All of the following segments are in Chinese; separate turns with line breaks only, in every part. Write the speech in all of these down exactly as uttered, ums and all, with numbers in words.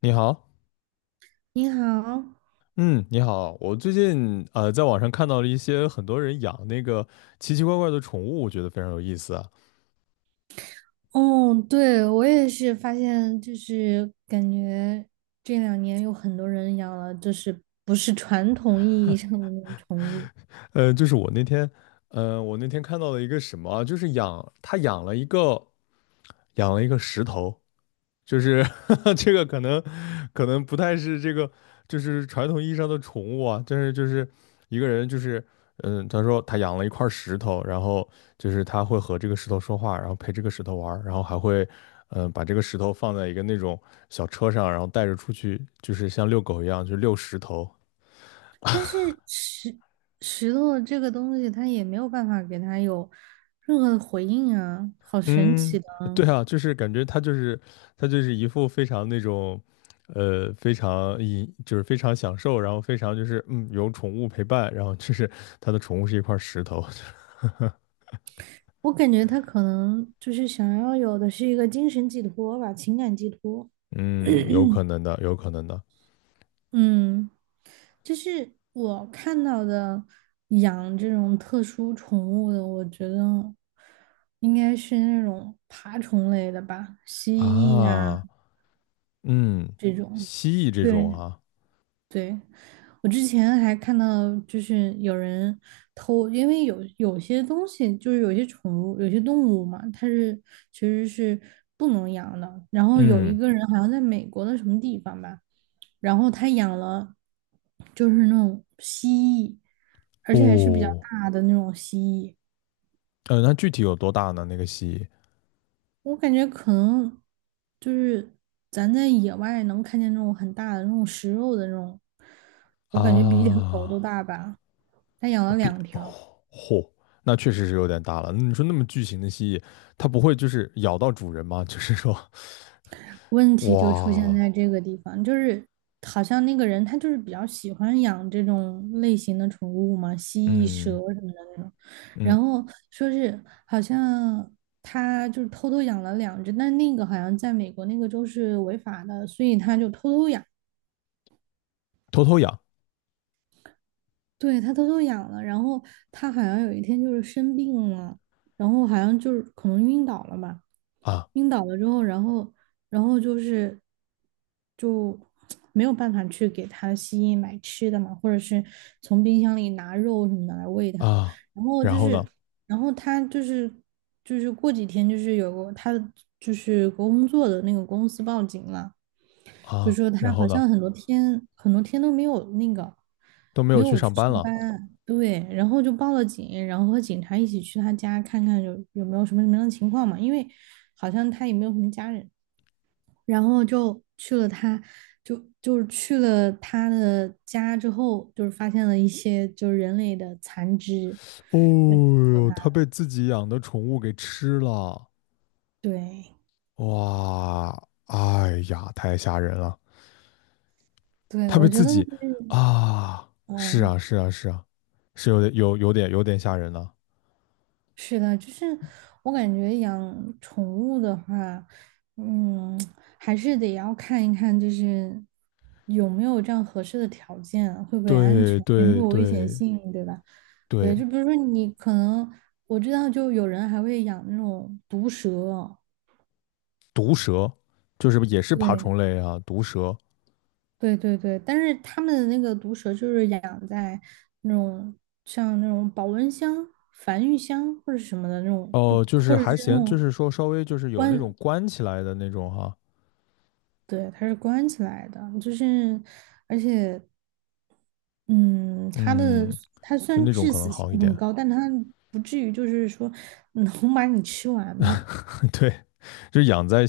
你好，
你好。
嗯，你好，我最近呃在网上看到了一些很多人养那个奇奇怪怪的宠物，我觉得非常有意思啊。
哦，对，我也是发现，就是感觉这两年有很多人养了，就是不是传统意义上的那种宠物。
呃，就是我那天，呃，我那天看到了一个什么啊，就是养他养了一个养了一个石头，就是 这个可能可能不太是这个，就是传统意义上的宠物啊，但是就是一个人就是，嗯，他说他养了一块石头，然后就是他会和这个石头说话，然后陪这个石头玩儿，然后还会，嗯，把这个石头放在一个那种小车上，然后带着出去，就是像遛狗一样，就遛石头。
但是石石头这个东西，它也没有办法给它有任何的回应啊，好神
嗯，
奇的啊。
对啊，就是感觉他就是他就是一副非常那种，呃，非常一就是非常享受，然后非常就是嗯有宠物陪伴，然后就是他的宠物是一块石头。
我感觉它可能就是想要有的是一个精神寄托吧，情感寄托。
嗯，有可能的，有可能的
嗯，就是我看到的养这种特殊宠物的，我觉得应该是那种爬虫类的吧，蜥蜴呀、
啊。嗯。
这种。
蜥蜴这种
对，
啊。
对，我之前还看到，就是有人偷，因为有有些东西，就是有些宠物、有些动物嘛，它是其实是不能养的。然后有一
嗯。
个人好像在美国的什么地方吧，然后他养了就是那种蜥蜴，而且还是比较
哦，
大的那种蜥蜴。
呃，那具体有多大呢？那个蜥
我感觉可能就是咱在野外能看见那种很大的那种食肉的那种，
蜴
我感觉比一条狗都
啊？
大吧。他养
我
了
变
两
哦。
条，
嚯，那确实是有点大了。那你说那么巨型的蜥蜴，它不会就是咬到主人吗？就是说，
问题就出现
哇。
在这个地方，就是好像那个人他就是比较喜欢养这种类型的宠物嘛，蜥蜴、蛇
嗯
什么的那种。
嗯，
然后说是好像他就是偷偷养了两只，但那个好像在美国那个州是违法的，所以他就偷偷养。
偷偷养
对，他偷偷养了，然后他好像有一天就是生病了，然后好像就是可能晕倒了吧。
啊。
晕倒了之后，然后然后就是就 没有办法去给它吸引买吃的嘛，或者是从冰箱里拿肉什么的来喂它。
啊，
然后
然
就
后
是
呢？
然后他就是就是过几天就是有个他的就是工作的那个公司报警了，就
啊，
说
然
他
后
好
呢，
像很多天很多天都没有那个
都没
没
有去
有去
上班
上
了。
班。对，然后就报了警，然后和警察一起去他家看看有有没有什么什么样的情况嘛，因为好像他也没有什么家人，然后就去了他。就就是去了他的家之后，就是发现了一些就是人类的残肢。
哦
对，挺可
哟，它
怕。
被自己养的宠物给吃了。
对
哇，哎呀，太吓人了。
对，
它被
我觉
自
得就
己
是，
啊，是
嗯，
啊是啊是啊，是有点有有点有点吓人了。
是的，就是我感觉养宠物的话，嗯，还是得要看一看，就是有没有这样合适的条件啊，会不会安
对
全，有没
对
有危险
对
性，对吧？
对。
对，就比如说你可能我知道，就有人还会养那种毒蛇哦。
毒蛇，就是也是爬
对，
虫类啊，毒蛇。
对对对，但是他们的那个毒蛇就是养在那种像那种保温箱、繁育箱或者什么的那种，就
哦，就是
或者是
还
那
行，就
种
是说稍微就是有那
关
种关起来的那种哈。
对，它是关起来的，就是，而且，嗯，它的
嗯，
它虽
就
然
那种
致
可能
死性
好一
很
点。
高，但它不至于就是说能把你吃完吧。
对，就是养在，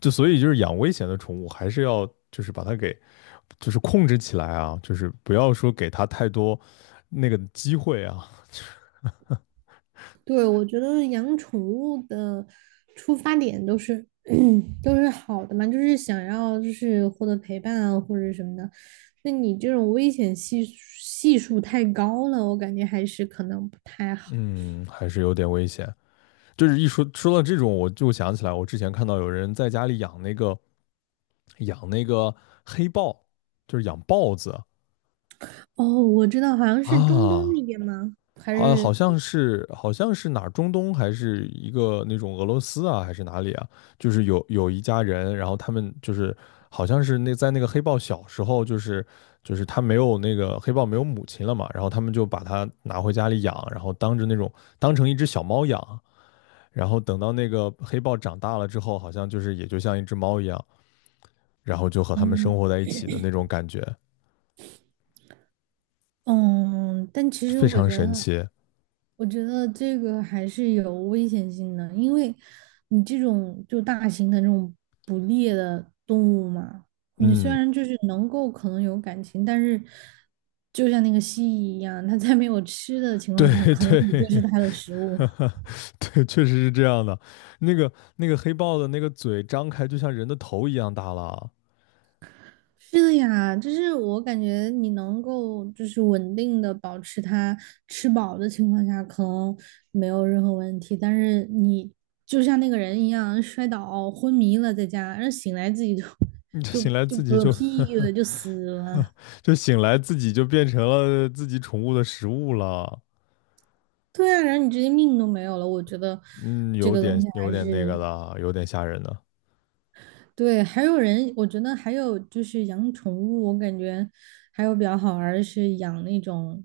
就所以就是养危险的宠物，还是要就是把它给就是控制起来啊，就是不要说给它太多那个机会啊。
对，我觉得养宠物的出发点都是 都是好的嘛，就是想要就是获得陪伴啊或者什么的。那你这种危险系数系数太高了，我感觉还是可能不太好。
嗯，还是有点危险。就是一说说到这种，我就想起来，我之前看到有人在家里养那个养那个黑豹，就是养豹子。
哦，我知道，好像是中东
啊，
那边吗？还
好，好
是？
像是，好像是哪儿中东，还是一个那种俄罗斯啊，还是哪里啊？就是有有一家人，然后他们就是好像是那在那个黑豹小时候，就是就是他没有，那个黑豹没有母亲了嘛，然后他们就把它拿回家里养，然后当着那种当成一只小猫养，然后等到那个黑豹长大了之后，好像就是也就像一只猫一样，然后就和他们
嗯？
生活在一起的那种感觉，
嗯，但其实
非
我
常
觉
神
得，
奇。
我觉得这个还是有危险性的，因为你这种就大型的这种捕猎的动物嘛，你虽
嗯，
然就是能够可能有感情，但是就像那个蜥蜴一样，它在没有吃的情
对
况下，可能
对。
你就是 它的食物。
对，确实是这样的。那个那个黑豹的那个嘴张开，就像人的头一样大了啊。
是的呀，就是我感觉你能够就是稳定的保持它吃饱的情况下，可能没有任何问题。但是你就像那个人一样摔倒昏迷了，在家，然后醒来自己就
你这醒
就
来
就
自己
嗝
就，
屁了，就死了。
就醒来自己就变成了自己宠物的食物了。
对啊，然后你直接命都没有了。我觉得
嗯，
这
有
个东
点
西
有
还
点那个
是。
了，有点吓人的。
对。还有人，我觉得还有就是养宠物，我感觉还有比较好玩儿的是养那种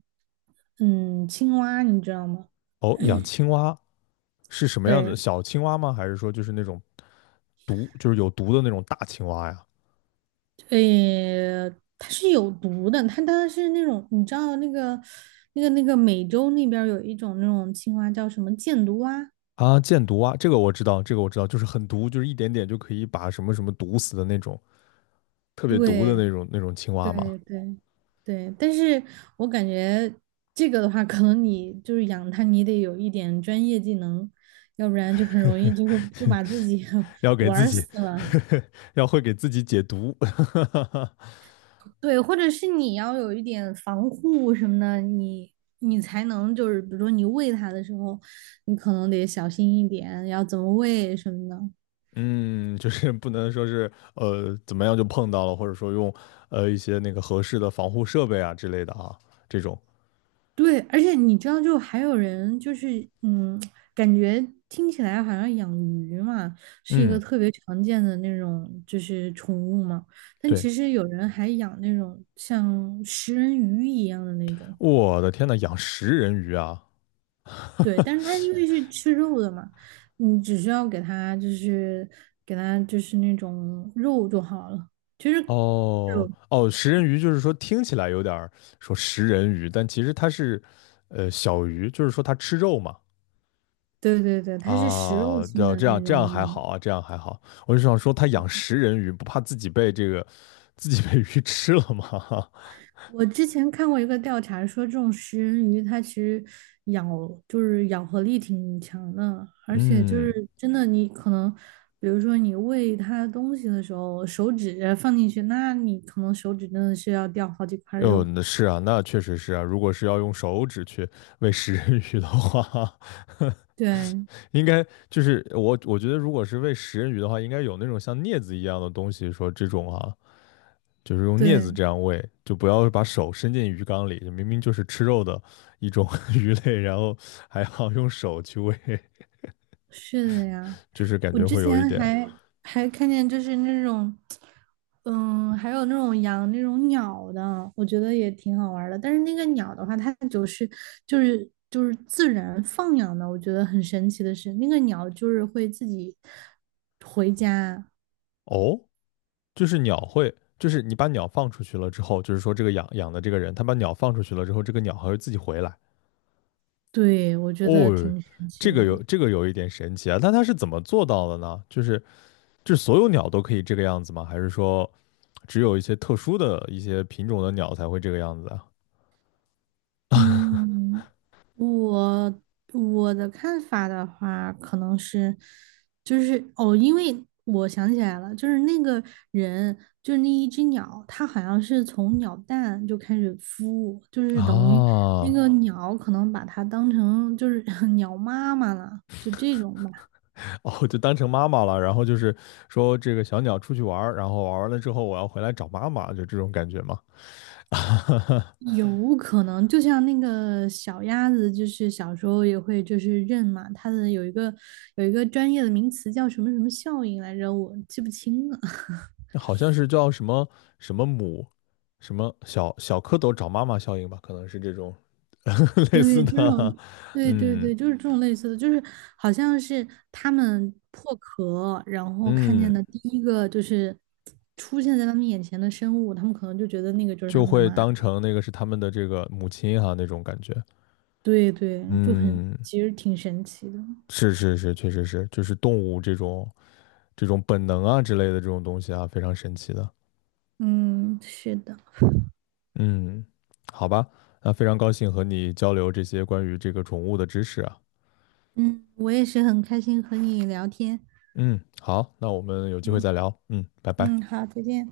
嗯青蛙，你知道吗？
哦，养青蛙是什么样
对，
子？小青蛙吗？还是说就是那种毒，就是有毒的那种大青蛙呀？
呃，它是有毒的，它它是那种，你知道那个那个那个美洲那边儿有一种那种青蛙叫什么箭毒蛙。
啊，箭毒蛙，这个我知道，这个我知道，就是很毒，就是一点点就可以把什么什么毒死的那种，特别毒的
对
那种那种青蛙嘛。
对对对，但是我感觉这个的话，可能你就是养它，你得有一点专业技能，要不然就很容易就会就把自己
要 给
玩
自
儿
己
死
呵
了。
呵 要会给自己解毒。
对，或者是你要有一点防护什么的，你你才能就是，比如说你喂它的时候，你可能得小心一点，要怎么喂什么的。
嗯，就是不能说是呃怎么样就碰到了，或者说用呃一些那个合适的防护设备啊之类的啊，这种。
对，而且你知道，就还有人就是，嗯，感觉听起来好像养鱼嘛，是一个
嗯，
特别常见的那种就是宠物嘛，但
对，
其实有人还养那种像食人鱼一样的那种。
我的天呐，养食人鱼啊！
对，但是它因为是吃肉的嘛，你只需要给它就是给它就是那种肉就好了。其实
哦
肉，
哦，食人鱼就是说听起来有点儿，说食人鱼，但其实它是呃小鱼，就是说它吃肉嘛。
对对对，它是食肉
啊，
性
对，
的
这样
那
这
种
样还
鱼。
好啊，这样还好。我就想说，他养食人鱼不怕自己被这个自己被鱼吃了吗？
我之前看过一个调查说，这种食人鱼它其实咬就是咬合力挺强的，而且就
嗯，
是真的你可能，比如说你喂它东西的时候，手指放进去，那你可能手指真的是要掉好几块
哦，
肉。
那是啊，那确实是啊。如果是要用手指去喂食人鱼的话，
对
应该就是我我觉得，如果是喂食人鱼的话，应该有那种像镊子一样的东西，说这种啊，就是用镊子
对，
这样喂，就不要把手伸进鱼缸里，明明就是吃肉的一种 鱼类，然后还要用手去喂。
是的呀。
就是感
我
觉
之
会有一
前
点。
还还看见就是那种，嗯，还有那种养那种鸟的，我觉得也挺好玩儿的。但是那个鸟的话，它就是就是就是自然放养的，我觉得很神奇的是，那个鸟就是会自己回家。
哦，就是鸟会，就是你把鸟放出去了之后，就是说这个养养的这个人，他把鸟放出去了之后，这个鸟还会自己回来。
对，我觉得
哦，
挺神奇
这个有
的。
这个有一点神奇啊，但他是怎么做到的呢？就是就是所有鸟都可以这个样子吗？还是说只有一些特殊的一些品种的鸟才会这个样子啊？
嗯，我我的看法的话，可能是，就是哦，因为我想起来了，就是那个人，就是那一只鸟，它好像是从鸟蛋就开始孵，就是等于那
啊，
个啊鸟可能把它当成就是 鸟妈妈了，就这种。
哦，就当成妈妈了，然后就是说这个小鸟出去玩儿，然后玩完了之后我要回来找妈妈，就这种感觉吗？
有可能，就像那个小鸭子，就是小时候也会就是认嘛，它的有一个有一个专业的名词叫什么什么效应来着，我记不清了。
好像是叫什么，什么母，什么小小蝌蚪找妈妈效应吧，可能是这种 类似
对，就这
的。
种，对对
嗯
对，就是这种类似的，就是好像是它们破壳，然后看见
嗯，
的第一个就是出现在他们眼前的生物，他们可能就觉得那个就是他
就
们的
会
妈。
当成那个是他们的这个母亲哈、那种感觉。
对对，就很，
嗯，
其实挺神奇的。
是是是，确实是，就是动物这种这种本能啊之类的这种东西啊，非常神奇的。
嗯，是的，
嗯，好吧，那非常高兴和你交流这些关于这个宠物的知识啊。
嗯，我也是很开心和你聊天。
嗯，好，那我们有机会
嗯。
再聊。嗯，拜拜。
嗯，好，再见。